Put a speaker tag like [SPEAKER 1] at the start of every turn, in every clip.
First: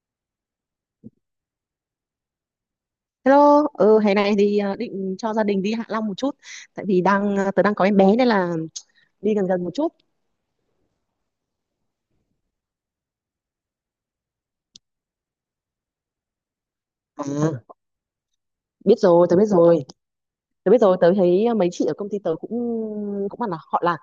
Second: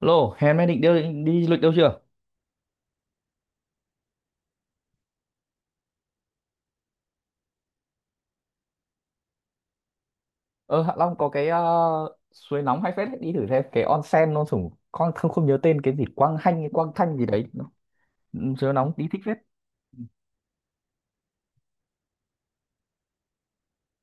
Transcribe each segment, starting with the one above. [SPEAKER 1] Lô, hè nay định đi, đi du lịch đâu chưa?
[SPEAKER 2] Hello, ừ, hè này thì định cho gia đình đi Hạ Long một chút. Tại vì tớ đang có em bé nên là đi gần gần một chút.
[SPEAKER 1] Ờ Hạ Long có cái suối nóng hay phết, đi thử xem cái onsen nó sủng con không, không nhớ tên cái gì, Quang Hanh hay Quang Thanh gì đấy.
[SPEAKER 2] À,
[SPEAKER 1] Nó Ừ, siêu nóng,
[SPEAKER 2] biết
[SPEAKER 1] đi thích
[SPEAKER 2] rồi,
[SPEAKER 1] phết.
[SPEAKER 2] tớ biết rồi. Tớ biết rồi, tớ thấy mấy chị ở công ty tớ cũng cũng bảo là họ là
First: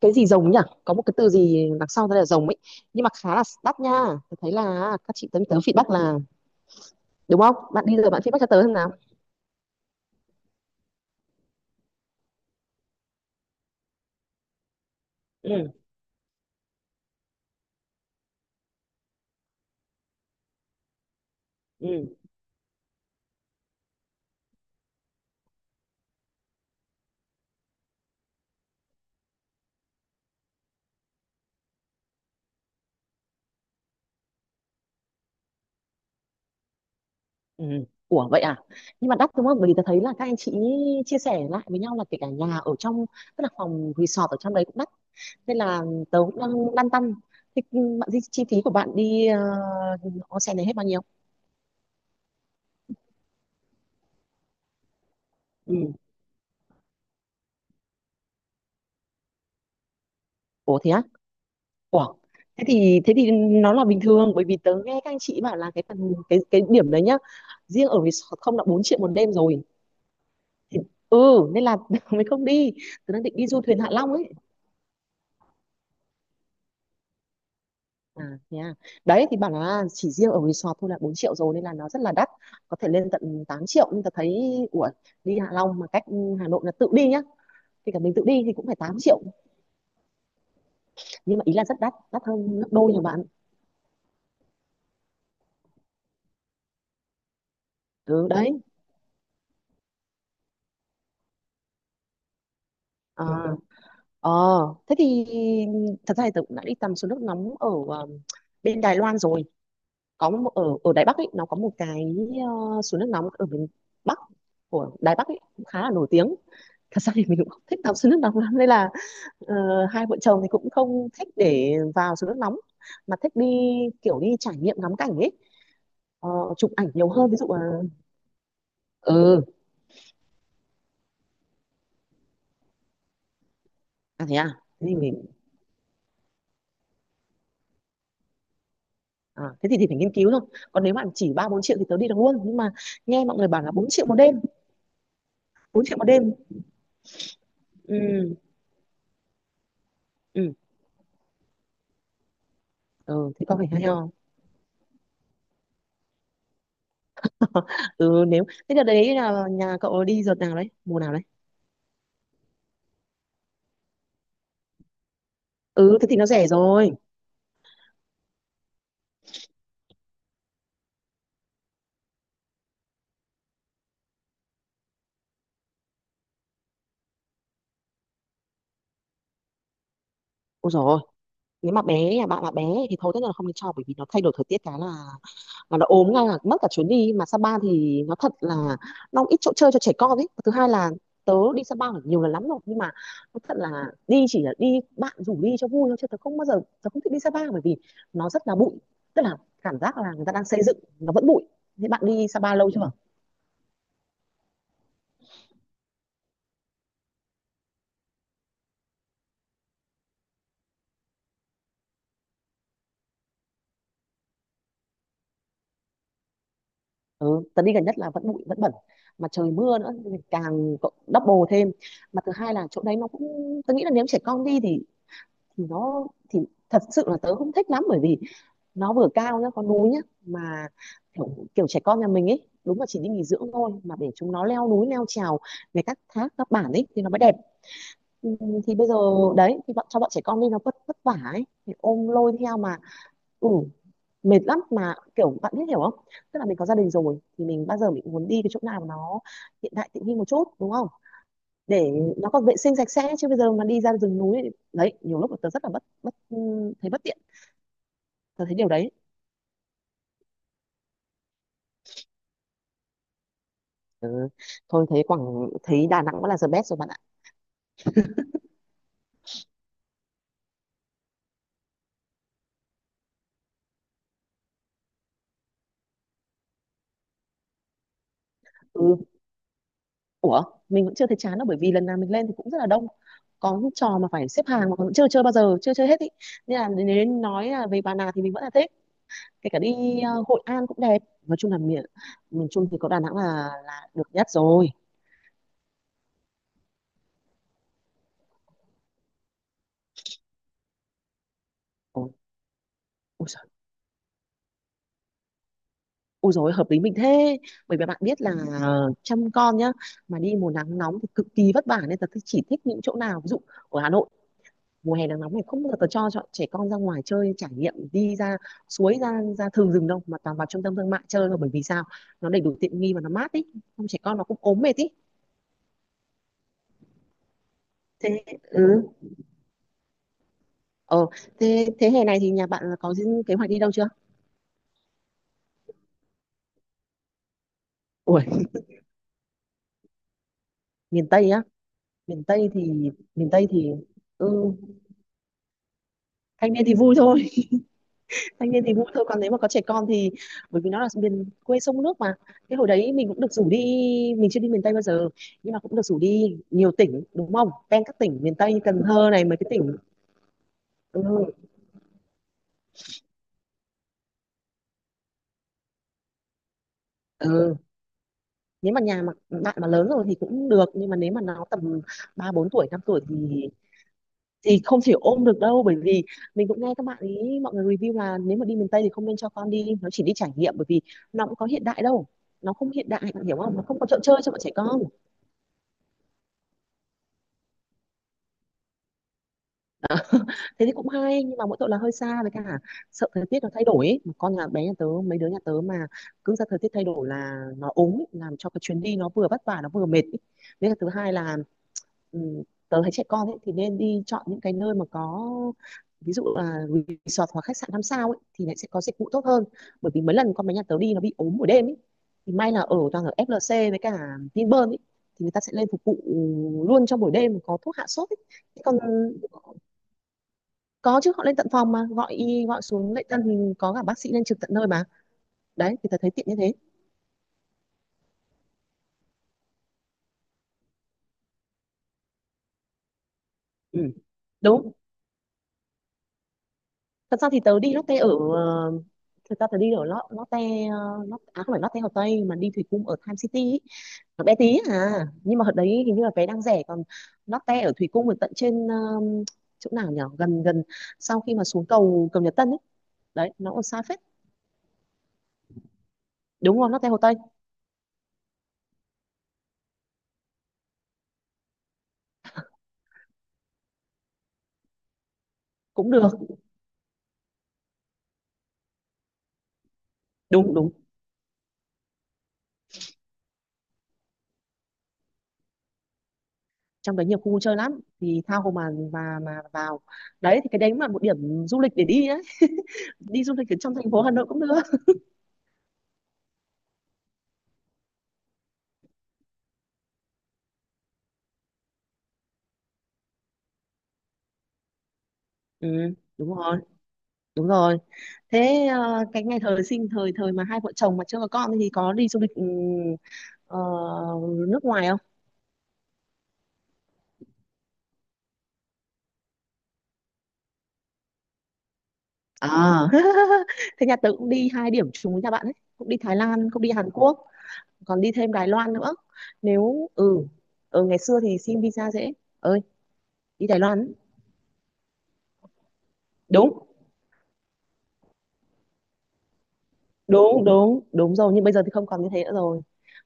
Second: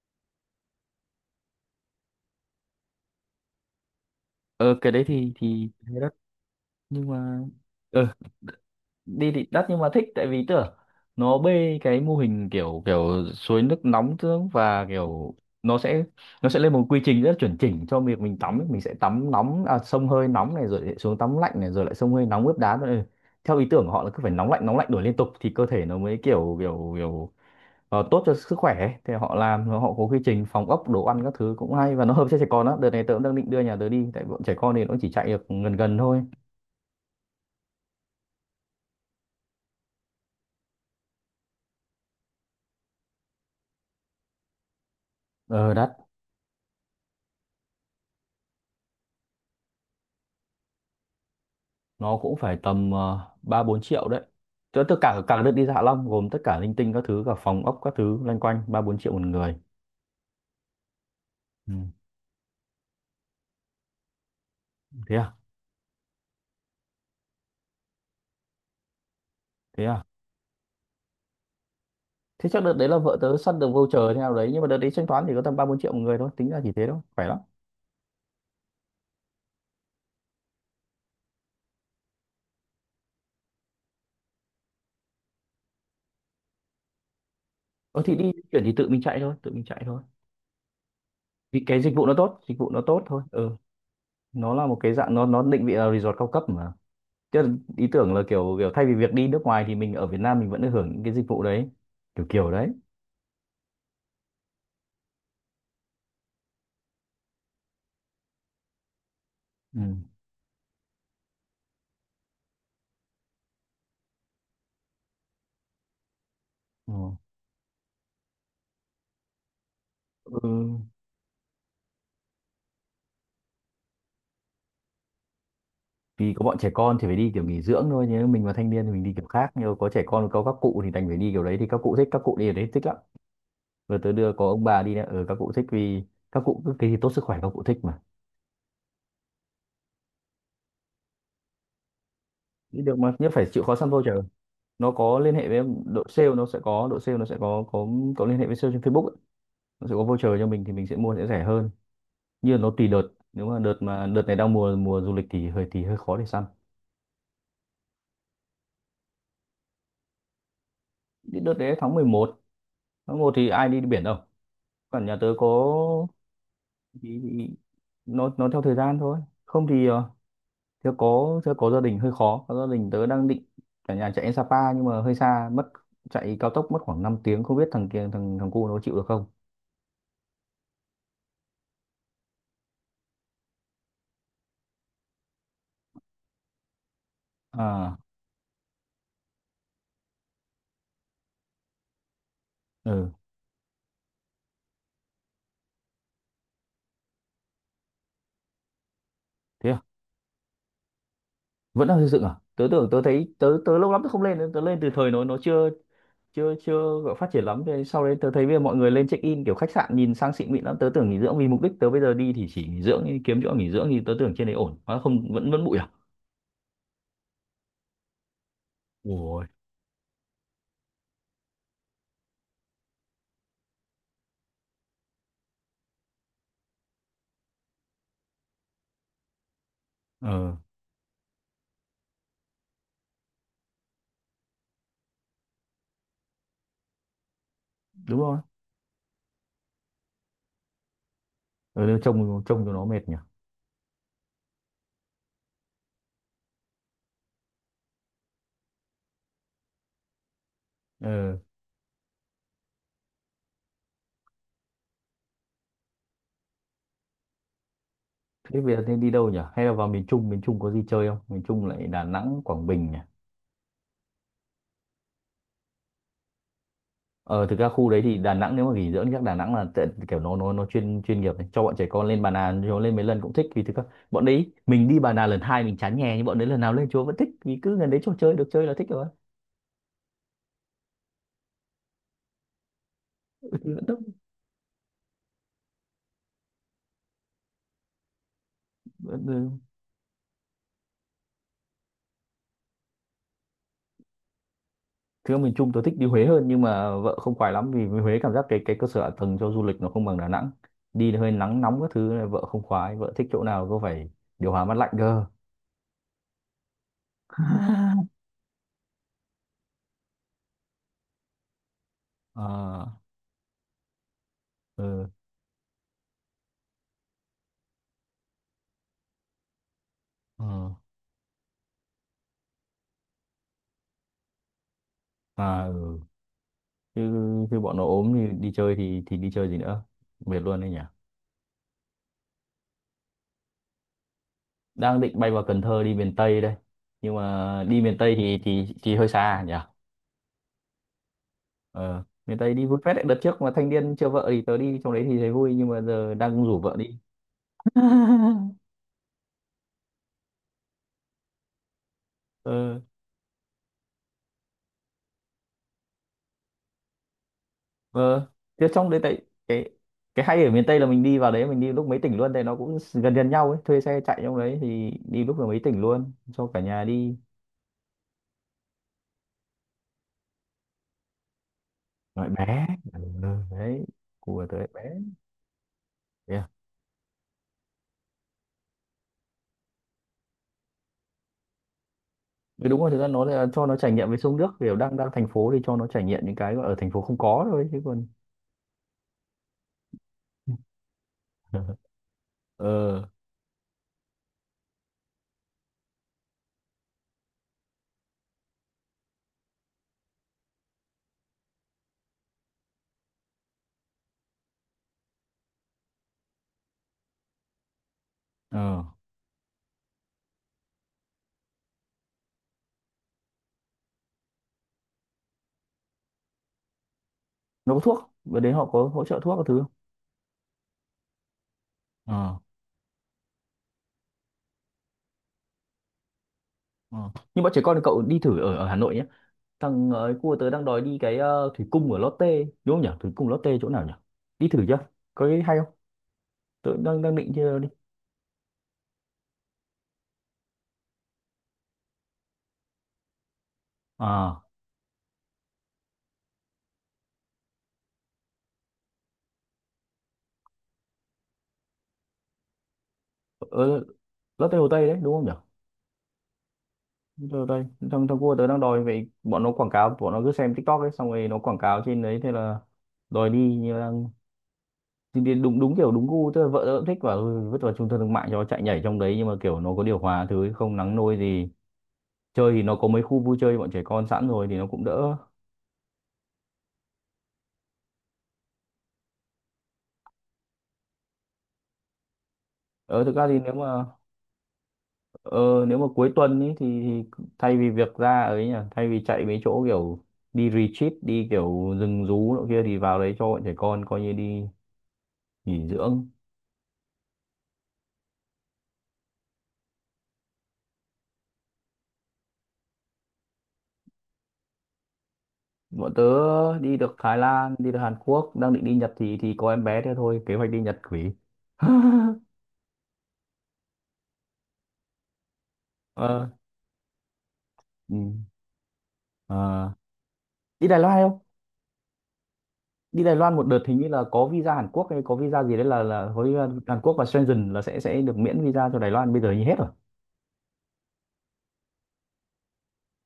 [SPEAKER 2] cái gì rồng nhỉ. Có một cái từ gì đằng sau tên là rồng ấy. Nhưng mà khá là đắt nha. Tớ thấy là
[SPEAKER 1] Ờ cái đấy
[SPEAKER 2] các chị
[SPEAKER 1] thì
[SPEAKER 2] tớ, tớ feedback
[SPEAKER 1] thế đất,
[SPEAKER 2] là.
[SPEAKER 1] nhưng mà
[SPEAKER 2] Đúng không? Bạn đi rồi
[SPEAKER 1] ờ,
[SPEAKER 2] bạn feedback cho tớ xem nào.
[SPEAKER 1] đi thì đắt nhưng mà thích tại vì tưởng nó bê cái mô hình kiểu kiểu suối nước nóng tương và kiểu
[SPEAKER 2] Ừ,
[SPEAKER 1] nó sẽ, lên một quy trình rất là chuẩn chỉnh cho việc mình tắm ấy. Mình sẽ tắm nóng à, xông hơi nóng này rồi lại xuống tắm lạnh này rồi lại xông
[SPEAKER 2] ừ.
[SPEAKER 1] hơi nóng ướp đá nữa. Ừ, theo ý tưởng của họ là cứ phải nóng lạnh đổi liên tục thì cơ thể nó mới kiểu kiểu kiểu tốt cho sức khỏe ấy. Thì họ làm, họ có quy trình phòng ốc đồ ăn các thứ cũng hay và nó hợp cho trẻ con đó. Đợt này tớ cũng đang định đưa nhà tớ đi tại bọn trẻ con thì nó chỉ chạy được gần gần thôi.
[SPEAKER 2] Ừ. Ủa vậy à? Nhưng mà đắt đúng không? Bởi vì tôi thấy là các anh chị chia sẻ lại với nhau là kể cả nhà ở trong, tức là phòng resort ở trong đấy cũng đắt. Nên
[SPEAKER 1] Ờ
[SPEAKER 2] là
[SPEAKER 1] đắt,
[SPEAKER 2] tớ cũng đang lăn tăn. Thì bạn chi phí của bạn đi onsen này hết bao nhiêu?
[SPEAKER 1] nó cũng phải tầm 3 4 triệu đấy. Tất tất cả cả đợt đi Hạ
[SPEAKER 2] Ừ.
[SPEAKER 1] Long gồm tất cả linh tinh các thứ cả phòng ốc các thứ loanh quanh 3 4 triệu một người.
[SPEAKER 2] Ủa thế á?
[SPEAKER 1] Ừ.
[SPEAKER 2] Ủa. Thế thì nó là bình thường, bởi vì tớ nghe các
[SPEAKER 1] Thế
[SPEAKER 2] anh
[SPEAKER 1] à?
[SPEAKER 2] chị bảo là cái phần cái điểm đấy nhá. Riêng ở resort không là 4 triệu một đêm rồi.
[SPEAKER 1] Thế à?
[SPEAKER 2] Thì, ừ, nên là mới không
[SPEAKER 1] Thế chắc đợt
[SPEAKER 2] đi.
[SPEAKER 1] đấy là
[SPEAKER 2] Tớ
[SPEAKER 1] vợ
[SPEAKER 2] đang
[SPEAKER 1] tớ
[SPEAKER 2] định đi
[SPEAKER 1] săn
[SPEAKER 2] du
[SPEAKER 1] được
[SPEAKER 2] thuyền Hạ
[SPEAKER 1] voucher
[SPEAKER 2] Long
[SPEAKER 1] thế
[SPEAKER 2] ấy.
[SPEAKER 1] nào đấy nhưng mà đợt đấy thanh toán thì có tầm 3 4 triệu một người thôi, tính ra chỉ thế thôi, khỏe lắm.
[SPEAKER 2] À, thế à. Đấy thì bảo là chỉ riêng ở resort thôi là 4 triệu rồi nên là nó rất là đắt, có thể lên tận 8 triệu, nhưng ta thấy ủa, đi Hạ Long mà cách Hà Nội là tự đi nhá, thì cả
[SPEAKER 1] Ờ
[SPEAKER 2] mình
[SPEAKER 1] thì
[SPEAKER 2] tự
[SPEAKER 1] đi
[SPEAKER 2] đi thì
[SPEAKER 1] chuyển
[SPEAKER 2] cũng
[SPEAKER 1] thì
[SPEAKER 2] phải
[SPEAKER 1] tự
[SPEAKER 2] 8
[SPEAKER 1] mình chạy
[SPEAKER 2] triệu,
[SPEAKER 1] thôi, tự mình chạy thôi.
[SPEAKER 2] nhưng mà ý
[SPEAKER 1] Vì
[SPEAKER 2] là rất
[SPEAKER 1] cái
[SPEAKER 2] đắt,
[SPEAKER 1] dịch vụ nó
[SPEAKER 2] đắt
[SPEAKER 1] tốt, dịch
[SPEAKER 2] hơn gấp
[SPEAKER 1] vụ nó
[SPEAKER 2] đôi nhà
[SPEAKER 1] tốt thôi
[SPEAKER 2] bạn.
[SPEAKER 1] Ừ, nó là một cái dạng, nó định vị là resort cao cấp mà. Tức ý tưởng là
[SPEAKER 2] Ừ đấy.
[SPEAKER 1] kiểu kiểu thay vì việc đi nước ngoài thì mình ở Việt Nam mình vẫn được hưởng những cái dịch vụ đấy, kiểu kiểu đấy.
[SPEAKER 2] À, ờ thế thì, thật ra thì tớ cũng đã đi tắm suối nước nóng ở bên Đài Loan rồi.
[SPEAKER 1] Ừ.
[SPEAKER 2] Có một, ở ở Đài Bắc ấy, nó có một cái suối nước nóng ở miền Bắc của Đài Bắc ấy, cũng khá là nổi tiếng.
[SPEAKER 1] Ừ.
[SPEAKER 2] Thật ra thì mình cũng không thích tắm suối nước nóng lắm nên là, Ờ, hai vợ chồng
[SPEAKER 1] Ừ.
[SPEAKER 2] thì cũng không thích để vào suối nước nóng, mà thích đi kiểu đi trải nghiệm ngắm cảnh ấy. ờ,
[SPEAKER 1] Vì có bọn trẻ
[SPEAKER 2] Chụp ảnh
[SPEAKER 1] con thì
[SPEAKER 2] nhiều
[SPEAKER 1] phải
[SPEAKER 2] hơn
[SPEAKER 1] đi
[SPEAKER 2] ví
[SPEAKER 1] kiểu
[SPEAKER 2] dụ là,
[SPEAKER 1] nghỉ dưỡng thôi, nếu mình mà thanh niên thì mình đi kiểu
[SPEAKER 2] ừ.
[SPEAKER 1] khác, nhưng có trẻ con có các cụ thì đành phải đi kiểu đấy. Thì các cụ thích, các cụ đi ở đấy thích lắm. Vừa tới
[SPEAKER 2] À
[SPEAKER 1] đưa
[SPEAKER 2] thế
[SPEAKER 1] có
[SPEAKER 2] à.
[SPEAKER 1] ông bà
[SPEAKER 2] Thế thì
[SPEAKER 1] đi nữa,
[SPEAKER 2] mình,
[SPEAKER 1] ở các cụ thích vì các cụ cứ cái gì tốt sức khỏe các cụ thích mà.
[SPEAKER 2] à, thì phải nghiên cứu thôi. Còn nếu mà chỉ ba bốn triệu thì tớ đi được luôn, nhưng mà
[SPEAKER 1] Đi được mà,
[SPEAKER 2] nghe
[SPEAKER 1] nhất
[SPEAKER 2] mọi
[SPEAKER 1] phải
[SPEAKER 2] người
[SPEAKER 1] chịu
[SPEAKER 2] bảo là
[SPEAKER 1] khó
[SPEAKER 2] bốn
[SPEAKER 1] săn
[SPEAKER 2] triệu
[SPEAKER 1] voucher.
[SPEAKER 2] một đêm,
[SPEAKER 1] Nó có liên hệ với em,
[SPEAKER 2] bốn triệu một
[SPEAKER 1] đội
[SPEAKER 2] đêm.
[SPEAKER 1] sale nó sẽ có, đội sale nó sẽ có có
[SPEAKER 2] Ừ,
[SPEAKER 1] liên hệ với sale trên Facebook ấy. Nó sẽ có voucher cho
[SPEAKER 2] ừ,
[SPEAKER 1] mình thì mình sẽ mua sẽ rẻ hơn, như là nó tùy đợt.
[SPEAKER 2] ừ, thế
[SPEAKER 1] Nếu
[SPEAKER 2] có
[SPEAKER 1] mà
[SPEAKER 2] phải hay không.
[SPEAKER 1] đợt này đang mùa mùa du lịch thì hơi, thì hơi khó để săn.
[SPEAKER 2] Ừ, nếu thế đợt đấy là nhà cậu đi đợt nào đấy, mùa nào đấy.
[SPEAKER 1] Đợt đấy tháng 11, tháng 1 thì ai đi, đi biển đâu. Còn nhà tớ có
[SPEAKER 2] Ừ, thế thì nó rẻ rồi.
[SPEAKER 1] thì nó, theo thời gian thôi. Không thì tớ có, gia đình hơi khó, có gia đình tớ đang định cả nhà chạy đến Sapa nhưng mà hơi xa mất. Chạy cao tốc mất khoảng 5 tiếng, không biết thằng kia, thằng thằng cu nó chịu được không.
[SPEAKER 2] Ôi rồi, nếu mà bé nhà bạn là bé thì thôi, tất nhiên là không được cho, bởi vì nó thay đổi thời tiết cái là mà nó ốm ngay là mất cả chuyến đi, mà Sapa
[SPEAKER 1] À.
[SPEAKER 2] thì nó thật là, nó cũng ít chỗ chơi cho trẻ con ấy. Thứ hai là tớ đi Sapa phải nhiều lần lắm rồi, nhưng mà
[SPEAKER 1] Ừ.
[SPEAKER 2] nó thật là, đi chỉ là đi bạn rủ đi cho vui thôi, chứ tớ không bao giờ, tớ không thích đi Sapa bởi vì nó rất là bụi, tức là
[SPEAKER 1] Thế
[SPEAKER 2] cảm
[SPEAKER 1] à?
[SPEAKER 2] giác là người ta đang xây dựng nó vẫn bụi.
[SPEAKER 1] Vẫn
[SPEAKER 2] Thế
[SPEAKER 1] đang
[SPEAKER 2] bạn
[SPEAKER 1] xây dựng
[SPEAKER 2] đi
[SPEAKER 1] à?
[SPEAKER 2] Sapa
[SPEAKER 1] Tớ
[SPEAKER 2] lâu
[SPEAKER 1] tưởng,
[SPEAKER 2] chưa?
[SPEAKER 1] tớ thấy, tớ tớ lâu lắm tớ không lên, tớ lên từ thời nó chưa, chưa gọi phát triển lắm. Thế sau đấy tớ thấy bây giờ mọi người lên check in kiểu khách sạn nhìn sang xịn mịn lắm, tớ tưởng nghỉ dưỡng. Vì mục đích tớ bây giờ đi thì chỉ nghỉ dưỡng, kiếm chỗ nghỉ dưỡng thì tớ tưởng trên đấy ổn, hóa không, vẫn vẫn bụi à.
[SPEAKER 2] Ừ, tớ đi gần nhất là vẫn bụi vẫn bẩn, mà
[SPEAKER 1] Ủa.
[SPEAKER 2] trời mưa nữa thì càng double thêm. Mà thứ hai là chỗ đấy nó cũng, tớ nghĩ là nếu trẻ con đi thì nó thì thật sự là tớ không thích lắm, bởi vì nó vừa cao nhá, có núi nhá,
[SPEAKER 1] Ờ.
[SPEAKER 2] mà kiểu, kiểu trẻ con nhà mình ấy đúng là chỉ đi nghỉ dưỡng thôi, mà để chúng nó leo núi leo trèo này, các thác các bản ấy thì nó mới đẹp.
[SPEAKER 1] Đúng
[SPEAKER 2] Ừ,
[SPEAKER 1] rồi.
[SPEAKER 2] thì bây giờ đấy, thì cho bọn trẻ con đi nó vất vất vả ấy, thì
[SPEAKER 1] Ừ, nếu
[SPEAKER 2] ôm lôi
[SPEAKER 1] trông,
[SPEAKER 2] theo
[SPEAKER 1] cho
[SPEAKER 2] mà,
[SPEAKER 1] nó mệt nhỉ.
[SPEAKER 2] ừ, mệt lắm. Mà kiểu bạn biết hiểu không, tức là mình có gia đình rồi thì mình bao giờ mình cũng muốn đi cái chỗ nào mà nó hiện đại tiện nghi một chút, đúng không,
[SPEAKER 1] Ừ.
[SPEAKER 2] để nó còn vệ sinh sạch sẽ. Chứ bây giờ mà đi ra rừng núi đấy, nhiều lúc tớ rất là bất bất thấy bất tiện, tớ thấy
[SPEAKER 1] Thế
[SPEAKER 2] điều
[SPEAKER 1] bây giờ
[SPEAKER 2] đấy.
[SPEAKER 1] nên đi đâu nhỉ? Hay là vào miền Trung? Miền Trung có gì chơi không? Miền Trung lại Đà Nẵng, Quảng Bình nhỉ.
[SPEAKER 2] Ừ. Thôi thấy Quảng thấy Đà Nẵng vẫn là the best rồi bạn ạ.
[SPEAKER 1] Ờ thực ra khu đấy thì Đà Nẵng, nếu mà nghỉ dưỡng chắc Đà Nẵng là tệ- kiểu nó nó chuyên, nghiệp đấy. Cho bọn trẻ con lên Bà Nà, nó lên mấy lần cũng thích vì thực ra bọn đấy, mình đi Bà Nà lần 2 mình chán nhè nhưng bọn đấy lần nào lên chúa vẫn thích vì cứ gần đấy chỗ chơi được chơi là thích
[SPEAKER 2] Ừ.
[SPEAKER 1] rồi.
[SPEAKER 2] Ủa, mình vẫn chưa thấy chán đâu, bởi vì lần nào mình lên thì cũng rất là đông. Có những trò mà phải xếp hàng mà vẫn chưa chơi bao giờ, chưa chơi hết ý. Nên là nếu nói là về Bà Nà thì mình vẫn là thích.
[SPEAKER 1] Vẫn
[SPEAKER 2] Kể cả
[SPEAKER 1] thích.
[SPEAKER 2] đi Hội An cũng đẹp. Nói chung là miền miền Trung thì có Đà Nẵng là được nhất rồi.
[SPEAKER 1] Thực ra miền Trung tôi thích đi Huế hơn nhưng mà vợ không khoái lắm vì Huế cảm giác cái cơ sở hạ tầng cho du lịch nó không bằng Đà Nẵng. Đi hơi nắng nóng các thứ
[SPEAKER 2] Ủa,
[SPEAKER 1] này vợ không khoái, vợ thích
[SPEAKER 2] ôi
[SPEAKER 1] chỗ
[SPEAKER 2] giời,
[SPEAKER 1] nào có phải điều hòa mát lạnh cơ.
[SPEAKER 2] ôi giời, hợp lý mình thế. Bởi vì bạn biết là, chăm con nhá, mà đi mùa nắng nóng thì cực kỳ vất vả, nên là tôi chỉ thích những chỗ
[SPEAKER 1] À,
[SPEAKER 2] nào ví dụ ở Hà Nội, mùa hè
[SPEAKER 1] ừ,
[SPEAKER 2] nắng nóng này không bao giờ tớ cho trẻ con ra ngoài chơi trải nghiệm, đi ra suối ra ra thường rừng đâu, mà toàn
[SPEAKER 1] ừ,
[SPEAKER 2] vào trung tâm thương mại chơi thôi, bởi vì sao, nó đầy đủ tiện nghi và nó mát ý, không trẻ con nó cũng ốm mệt ý.
[SPEAKER 1] à, ừ. Chứ, bọn nó ốm
[SPEAKER 2] Thế.
[SPEAKER 1] thì đi chơi
[SPEAKER 2] Ừ.
[SPEAKER 1] thì đi chơi gì nữa. Mệt luôn đấy nhỉ.
[SPEAKER 2] ờ thế thế hè này thì nhà bạn có những kế hoạch đi đâu chưa?
[SPEAKER 1] Đang định bay vào Cần Thơ đi miền Tây đây. Nhưng mà đi miền Tây
[SPEAKER 2] Ủa,
[SPEAKER 1] thì hơi xa nhỉ.
[SPEAKER 2] miền Tây á?
[SPEAKER 1] Ờ,
[SPEAKER 2] miền
[SPEAKER 1] miền
[SPEAKER 2] Tây
[SPEAKER 1] Tây đi
[SPEAKER 2] thì
[SPEAKER 1] vui phết đấy. Đợt
[SPEAKER 2] miền
[SPEAKER 1] trước
[SPEAKER 2] Tây
[SPEAKER 1] mà Thanh
[SPEAKER 2] thì
[SPEAKER 1] Niên chưa vợ thì
[SPEAKER 2] ừ,
[SPEAKER 1] tớ đi trong đấy thì thấy vui nhưng mà giờ đang
[SPEAKER 2] thanh
[SPEAKER 1] rủ
[SPEAKER 2] niên thì
[SPEAKER 1] vợ
[SPEAKER 2] vui
[SPEAKER 1] đi.
[SPEAKER 2] thôi. Thanh niên thì vui thôi, còn nếu mà có trẻ con thì, bởi vì nó là miền quê sông nước mà. Thế hồi
[SPEAKER 1] Ờ.
[SPEAKER 2] đấy mình cũng được rủ đi, mình chưa đi miền Tây bao giờ, nhưng mà cũng được rủ đi nhiều tỉnh, đúng không, ven các tỉnh
[SPEAKER 1] Ờ
[SPEAKER 2] miền Tây như
[SPEAKER 1] thế
[SPEAKER 2] Cần
[SPEAKER 1] trong đấy
[SPEAKER 2] Thơ
[SPEAKER 1] tại
[SPEAKER 2] này, mấy cái
[SPEAKER 1] cái,
[SPEAKER 2] tỉnh,
[SPEAKER 1] hay ở miền Tây là mình đi vào
[SPEAKER 2] ừ,
[SPEAKER 1] đấy mình đi lúc mấy tỉnh luôn tại nó cũng gần gần nhau ấy, thuê xe chạy trong đấy thì đi lúc là mấy tỉnh luôn cho cả nhà đi.
[SPEAKER 2] ừ. Nếu mà nhà mà bạn mà lớn rồi thì cũng được, nhưng mà nếu mà nó tầm
[SPEAKER 1] Gọi
[SPEAKER 2] ba bốn
[SPEAKER 1] bé.
[SPEAKER 2] tuổi năm
[SPEAKER 1] Ừ,
[SPEAKER 2] tuổi thì
[SPEAKER 1] đấy, của
[SPEAKER 2] thì
[SPEAKER 1] tới
[SPEAKER 2] không
[SPEAKER 1] bé.
[SPEAKER 2] thể ôm được đâu, bởi vì
[SPEAKER 1] Yeah.
[SPEAKER 2] mình cũng nghe các bạn ý, mọi người review là nếu mà đi miền Tây thì không nên cho con đi, nó chỉ đi trải nghiệm, bởi vì nó cũng có hiện đại đâu, nó không
[SPEAKER 1] Đúng
[SPEAKER 2] hiện
[SPEAKER 1] rồi, thực
[SPEAKER 2] đại,
[SPEAKER 1] ra nó
[SPEAKER 2] bạn hiểu
[SPEAKER 1] là
[SPEAKER 2] không, nó
[SPEAKER 1] cho nó
[SPEAKER 2] không có
[SPEAKER 1] trải
[SPEAKER 2] chỗ
[SPEAKER 1] nghiệm
[SPEAKER 2] chơi
[SPEAKER 1] với
[SPEAKER 2] cho
[SPEAKER 1] sông
[SPEAKER 2] bọn
[SPEAKER 1] nước,
[SPEAKER 2] trẻ
[SPEAKER 1] kiểu
[SPEAKER 2] con.
[SPEAKER 1] đang đang thành phố thì cho nó trải nghiệm những cái ở thành phố không có thôi chứ còn.
[SPEAKER 2] Thế thì cũng hay, nhưng mà mỗi tội là hơi xa, với cả sợ
[SPEAKER 1] Ờ.
[SPEAKER 2] thời tiết nó thay đổi ấy. Mà con nhà bé nhà tớ, mấy đứa nhà tớ mà cứ ra thời tiết thay đổi là nó ốm ấy, làm cho cái chuyến đi nó vừa vất vả nó vừa mệt ấy. Với cả thứ hai là, ừm, tớ thấy trẻ con ấy thì nên đi chọn những cái nơi mà có, ví dụ là resort hoặc khách sạn năm sao ấy, thì lại sẽ có
[SPEAKER 1] Ờ
[SPEAKER 2] dịch vụ tốt hơn, bởi vì mấy lần con bé nhà tớ đi nó bị ốm buổi đêm ấy, thì may là ở toàn ở FLC với cả Vinpearl ấy, thì người ta sẽ lên phục vụ luôn trong buổi đêm, có
[SPEAKER 1] nó
[SPEAKER 2] thuốc
[SPEAKER 1] có
[SPEAKER 2] hạ sốt
[SPEAKER 1] thuốc,
[SPEAKER 2] ấy.
[SPEAKER 1] bữa đấy
[SPEAKER 2] Thế
[SPEAKER 1] họ
[SPEAKER 2] còn
[SPEAKER 1] có hỗ trợ thuốc các thứ không?
[SPEAKER 2] có chứ, họ lên tận phòng, mà gọi
[SPEAKER 1] Ờ.
[SPEAKER 2] y gọi xuống lễ tân thì có cả bác sĩ lên trực tận nơi mà, đấy thì tớ thấy tiện như thế.
[SPEAKER 1] Ờ nhưng bọn trẻ con, cậu đi thử ở ở Hà Nội nhé. Thằng ấy cua tớ đang đòi đi cái thủy cung ở Lotte ấy. Đúng không nhỉ? Thủy cung Lotte chỗ nào
[SPEAKER 2] Ừ.
[SPEAKER 1] nhỉ? Đi thử
[SPEAKER 2] Đúng,
[SPEAKER 1] chưa? Có cái hay không? Tớ cũng đang đang
[SPEAKER 2] thật ra
[SPEAKER 1] định
[SPEAKER 2] thì
[SPEAKER 1] chưa
[SPEAKER 2] tớ
[SPEAKER 1] đi.
[SPEAKER 2] đi Lotte ở ờ, thật ra tớ đi ở Lotte, à không phải Lotte Hồ Tây, mà đi Thủy Cung ở Time City ý. Nó bé
[SPEAKER 1] À,
[SPEAKER 2] tí à, nhưng mà ở đấy hình như là vé đang rẻ. Còn Lotte ở Thủy Cung ở tận trên chỗ nào nhỉ, gần gần sau khi mà xuống cầu cầu Nhật Tân ấy, đấy nó còn xa
[SPEAKER 1] ở
[SPEAKER 2] phết.
[SPEAKER 1] Lotte Hồ Tây đấy đúng không nhỉ?
[SPEAKER 2] Đúng rồi, Lotte Hồ Tây.
[SPEAKER 1] Lotte Hồ Tây. Thằng thằng cua tớ đang đòi vậy, bọn nó quảng cáo, bọn nó cứ xem TikTok ấy xong rồi nó quảng cáo trên đấy, thế là đòi đi. Nhưng mà đang đi đúng đúng kiểu
[SPEAKER 2] Cũng được.
[SPEAKER 1] đúng gu, tức là vợ tớ cũng thích, và vứt vào trung tâm thương mại cho nó chạy nhảy trong đấy nhưng mà kiểu nó có điều hòa thứ ấy,
[SPEAKER 2] Đúng đúng,
[SPEAKER 1] không nắng nôi gì. Chơi thì nó có mấy khu vui chơi bọn trẻ con sẵn rồi thì nó cũng đỡ.
[SPEAKER 2] trong đấy nhiều khu vui chơi lắm thì tha hồ mà vào đấy, thì cái đấy cũng là một điểm du lịch để đi đấy,
[SPEAKER 1] Ờ thực
[SPEAKER 2] đi
[SPEAKER 1] ra
[SPEAKER 2] du
[SPEAKER 1] thì
[SPEAKER 2] lịch
[SPEAKER 1] nếu
[SPEAKER 2] ở trong
[SPEAKER 1] mà,
[SPEAKER 2] thành phố Hà Nội cũng được.
[SPEAKER 1] ờ, nếu mà cuối tuần ý, thì, thay vì việc ra ấy nhỉ, thay vì chạy mấy chỗ kiểu đi retreat, đi kiểu rừng rú nọ kia thì vào đấy cho bọn trẻ con coi như đi nghỉ
[SPEAKER 2] Ừ,
[SPEAKER 1] dưỡng.
[SPEAKER 2] đúng rồi đúng rồi. Thế cái ngày thời sinh thời thời mà hai vợ chồng mà chưa có con thì có đi du lịch, ừ, ờ, nước ngoài không?
[SPEAKER 1] Bọn tớ đi được Thái Lan, đi được Hàn Quốc, đang định đi Nhật thì có em bé thế thôi, kế hoạch đi Nhật quỷ.
[SPEAKER 2] À, thế nhà tớ cũng đi hai điểm trùng với nhà bạn ấy, cũng đi Thái
[SPEAKER 1] Ờ,
[SPEAKER 2] Lan, cũng đi Hàn Quốc,
[SPEAKER 1] ừ,
[SPEAKER 2] còn đi thêm Đài Loan nữa.
[SPEAKER 1] ờ.
[SPEAKER 2] Nếu ừ,
[SPEAKER 1] Đi Đài
[SPEAKER 2] ừ ngày
[SPEAKER 1] Loan không?
[SPEAKER 2] xưa thì xin visa dễ ơi
[SPEAKER 1] Đi Đài Loan một
[SPEAKER 2] đi
[SPEAKER 1] đợt
[SPEAKER 2] Đài
[SPEAKER 1] hình
[SPEAKER 2] Loan
[SPEAKER 1] như
[SPEAKER 2] ấy.
[SPEAKER 1] là có visa Hàn Quốc hay có visa gì đấy là với
[SPEAKER 2] Đúng
[SPEAKER 1] Hàn Quốc và Schengen là sẽ được miễn visa cho Đài Loan, bây giờ như hết rồi.
[SPEAKER 2] đúng đúng, đúng rồi, nhưng bây giờ thì không còn như thế nữa rồi,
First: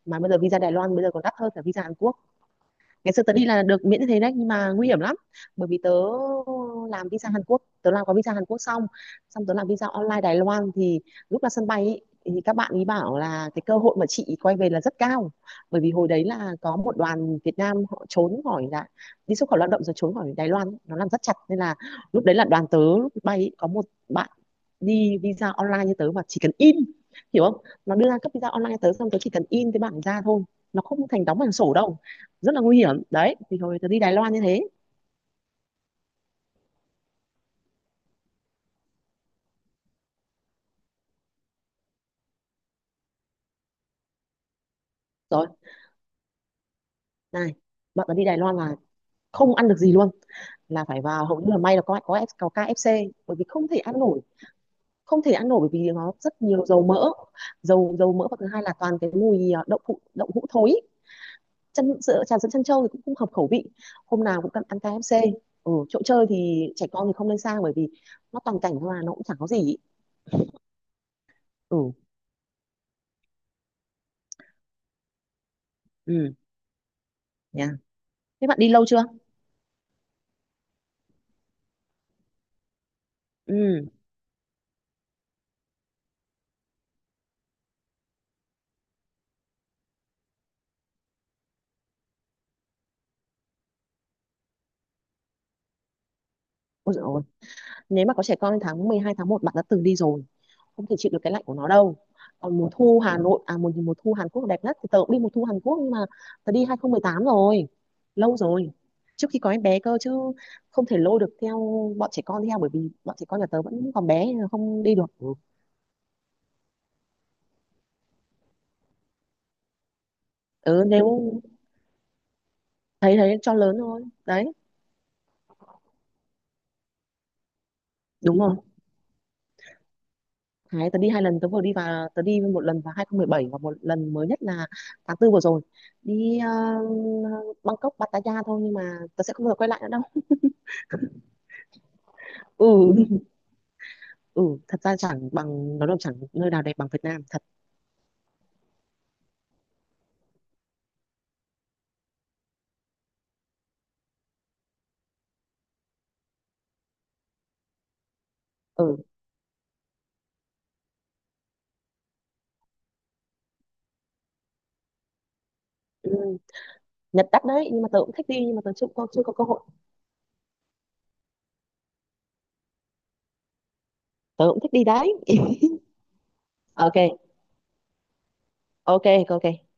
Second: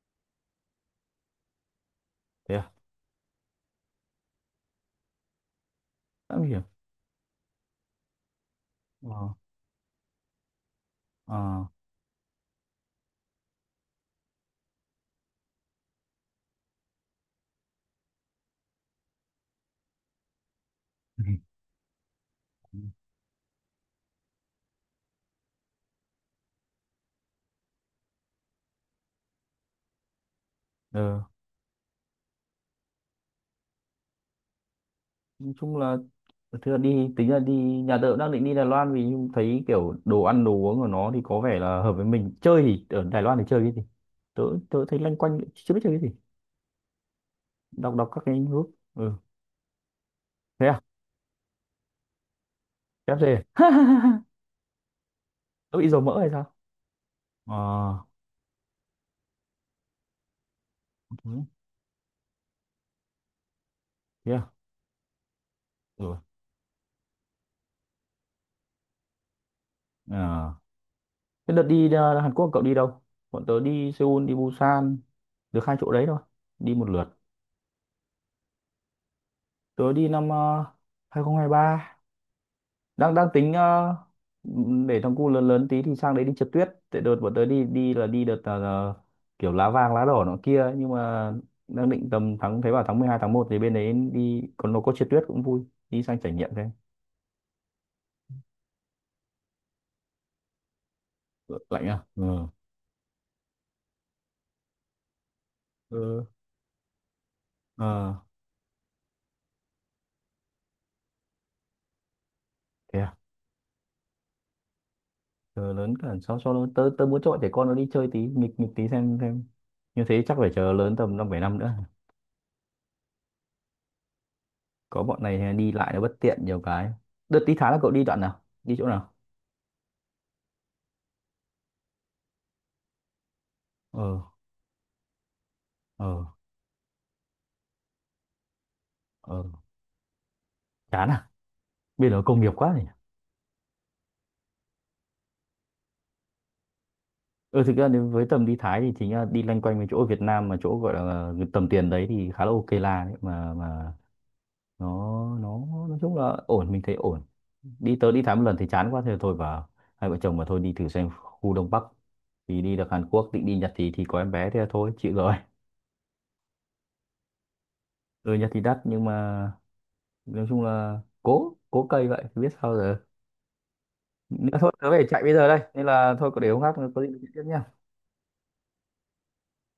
[SPEAKER 2] mà bây giờ visa Đài Loan bây giờ còn đắt hơn cả visa Hàn Quốc.
[SPEAKER 1] Thế à?
[SPEAKER 2] Ngày xưa tớ đi là được miễn như thế đấy, nhưng mà nguy hiểm lắm, bởi vì tớ
[SPEAKER 1] Đã hiểu.
[SPEAKER 2] làm visa Hàn Quốc, tớ làm có visa Hàn Quốc xong,
[SPEAKER 1] Ờ,
[SPEAKER 2] tớ làm visa online Đài Loan, thì lúc ra sân bay ý, thì các bạn ý bảo là cái cơ hội mà chị quay về là rất cao, bởi vì hồi đấy là có một đoàn Việt Nam họ trốn khỏi, là đi xuất khẩu lao động rồi trốn khỏi Đài Loan, nó làm rất chặt nên là lúc đấy là đoàn tớ
[SPEAKER 1] ờ.
[SPEAKER 2] lúc bay ý, có một bạn đi visa online như tớ, mà chỉ cần in, hiểu không, nó đưa ra cấp visa online tớ xong, tớ chỉ cần in cái bảng ra thôi, nó không
[SPEAKER 1] Ờ,
[SPEAKER 2] thành đóng bằng sổ đâu, rất là nguy hiểm đấy. Thì hồi tớ đi Đài Loan như thế.
[SPEAKER 1] nói chung là thực ra đi tính là đi, nhà tớ cũng đang định đi Đài Loan vì thấy kiểu đồ ăn đồ uống của nó thì có vẻ là hợp với mình. Chơi thì ở Đài Loan thì chơi cái gì? Tớ Tớ thấy loanh quanh
[SPEAKER 2] Rồi
[SPEAKER 1] chưa biết chơi cái gì,
[SPEAKER 2] này,
[SPEAKER 1] đọc
[SPEAKER 2] bạn
[SPEAKER 1] đọc
[SPEAKER 2] tớ
[SPEAKER 1] các
[SPEAKER 2] đi
[SPEAKER 1] cái
[SPEAKER 2] Đài Loan
[SPEAKER 1] nước.
[SPEAKER 2] là
[SPEAKER 1] Ừ
[SPEAKER 2] không ăn được gì luôn,
[SPEAKER 1] thế à.
[SPEAKER 2] là phải vào hầu như là, may là có KFC,
[SPEAKER 1] KFC.
[SPEAKER 2] bởi vì không thể ăn nổi, không thể ăn nổi, bởi
[SPEAKER 1] Tớ
[SPEAKER 2] vì
[SPEAKER 1] bị dầu
[SPEAKER 2] nó
[SPEAKER 1] mỡ hay
[SPEAKER 2] rất
[SPEAKER 1] sao.
[SPEAKER 2] nhiều dầu mỡ.
[SPEAKER 1] Ờ.
[SPEAKER 2] Dầu dầu mỡ, và thứ hai là toàn cái mùi à, đậu phụ đậu hũ thối,
[SPEAKER 1] Thế
[SPEAKER 2] chân sữa trà sữa chân trâu thì cũng không hợp khẩu vị, hôm
[SPEAKER 1] thế
[SPEAKER 2] nào
[SPEAKER 1] à.
[SPEAKER 2] cũng cần ăn KFC. Ừ, chỗ
[SPEAKER 1] Ừ.
[SPEAKER 2] chơi thì trẻ con thì không nên sang, bởi vì nó toàn cảnh thôi, mà nó cũng chẳng có gì ý.
[SPEAKER 1] À. Thế đợt đi
[SPEAKER 2] Ừ,
[SPEAKER 1] Hàn Quốc cậu đi đâu? Bọn tớ đi Seoul đi Busan, được hai chỗ đấy thôi,
[SPEAKER 2] ừ,
[SPEAKER 1] đi một lượt.
[SPEAKER 2] nha. Thế bạn đi lâu chưa?
[SPEAKER 1] Tớ đi năm 2023. Đang đang tính
[SPEAKER 2] Ừ,
[SPEAKER 1] để thằng cu lớn lớn tí thì sang đấy đi trượt tuyết, tại đợt bọn tớ đi, đi là đi đợt là kiểu lá vàng lá đỏ nó kia ấy. Nhưng mà đang định tầm tháng, thấy bảo tháng 12 tháng 1 thì bên đấy đi còn nó có trượt tuyết cũng vui. Đi sang trải nghiệm xem.
[SPEAKER 2] ôi dồi ôi. Nếu mà có trẻ con thì tháng 12 tháng một, bạn đã từng đi rồi, không thể chịu được cái lạnh của
[SPEAKER 1] Ừ,
[SPEAKER 2] nó
[SPEAKER 1] lạnh
[SPEAKER 2] đâu.
[SPEAKER 1] à, ừ.
[SPEAKER 2] Còn mùa thu Hà Nội, à, mùa mùa thu Hàn Quốc đẹp nhất, thì tớ cũng đi mùa thu Hàn Quốc, nhưng mà
[SPEAKER 1] Ừ.
[SPEAKER 2] tớ đi 2018 rồi,
[SPEAKER 1] Ờ
[SPEAKER 2] lâu rồi, trước khi có em bé cơ, chứ không thể lôi được theo bọn trẻ con theo, bởi vì
[SPEAKER 1] thế à.
[SPEAKER 2] bọn trẻ con nhà tớ vẫn còn bé nên là không đi được.
[SPEAKER 1] Ờ, lớn cả, sau sau đó tớ tớ muốn cho bọn trẻ con nó đi chơi tí, nghịch nghịch tí xem như thế, chắc phải chờ
[SPEAKER 2] Ừ,
[SPEAKER 1] lớn tầm năm
[SPEAKER 2] nếu
[SPEAKER 1] bảy năm nữa.
[SPEAKER 2] thấy thấy cho lớn thôi đấy.
[SPEAKER 1] Có bọn này đi lại nó bất tiện nhiều cái. Đợt tí Thái là cậu đi đoạn
[SPEAKER 2] Đúng
[SPEAKER 1] nào,
[SPEAKER 2] rồi.
[SPEAKER 1] đi chỗ nào?
[SPEAKER 2] Đấy, tớ đi hai lần tớ vừa đi, và tớ đi một lần vào 2017 và một lần
[SPEAKER 1] Ờ.
[SPEAKER 2] mới nhất là tháng tư vừa rồi,
[SPEAKER 1] Ờ.
[SPEAKER 2] đi Bangkok Pattaya thôi, nhưng mà tớ sẽ
[SPEAKER 1] Ờ
[SPEAKER 2] không bao giờ quay lại nữa đâu.
[SPEAKER 1] chán à? Bên đó công nghiệp quá
[SPEAKER 2] Ừ,
[SPEAKER 1] nhỉ.
[SPEAKER 2] ừ, thật ra chẳng bằng nó đâu, chẳng nơi nào đẹp bằng Việt Nam thật.
[SPEAKER 1] Ừ thực ra nếu với tầm đi Thái thì chính là đi loanh quanh với chỗ Việt Nam mà chỗ gọi là tầm tiền đấy thì khá là ok là đấy. Mà nó, nói chung là ổn, mình thấy ổn. Đi, tớ đi Thái một lần thì chán quá
[SPEAKER 2] Ừ,
[SPEAKER 1] thì thôi, và hai vợ chồng mà thôi đi thử xem khu Đông Bắc thì đi được Hàn Quốc, định đi Nhật thì có em bé thì thôi chịu rồi.
[SPEAKER 2] ừ. Nhật đắt đấy, nhưng mà tớ cũng thích
[SPEAKER 1] Ừ
[SPEAKER 2] đi,
[SPEAKER 1] Nhật
[SPEAKER 2] nhưng
[SPEAKER 1] thì
[SPEAKER 2] mà tớ
[SPEAKER 1] đắt
[SPEAKER 2] chưa
[SPEAKER 1] nhưng
[SPEAKER 2] có chưa có
[SPEAKER 1] mà
[SPEAKER 2] cơ hội.
[SPEAKER 1] nói chung là cố cố cây vậy biết sao giờ
[SPEAKER 2] Tớ
[SPEAKER 1] nữa.
[SPEAKER 2] cũng
[SPEAKER 1] Thôi
[SPEAKER 2] thích đi
[SPEAKER 1] tớ phải
[SPEAKER 2] đấy.
[SPEAKER 1] chạy bây giờ đây nên là thôi, có để hôm khác có gì nói
[SPEAKER 2] Ok,
[SPEAKER 1] chuyện tiếp nhá.
[SPEAKER 2] ok, ok, ok.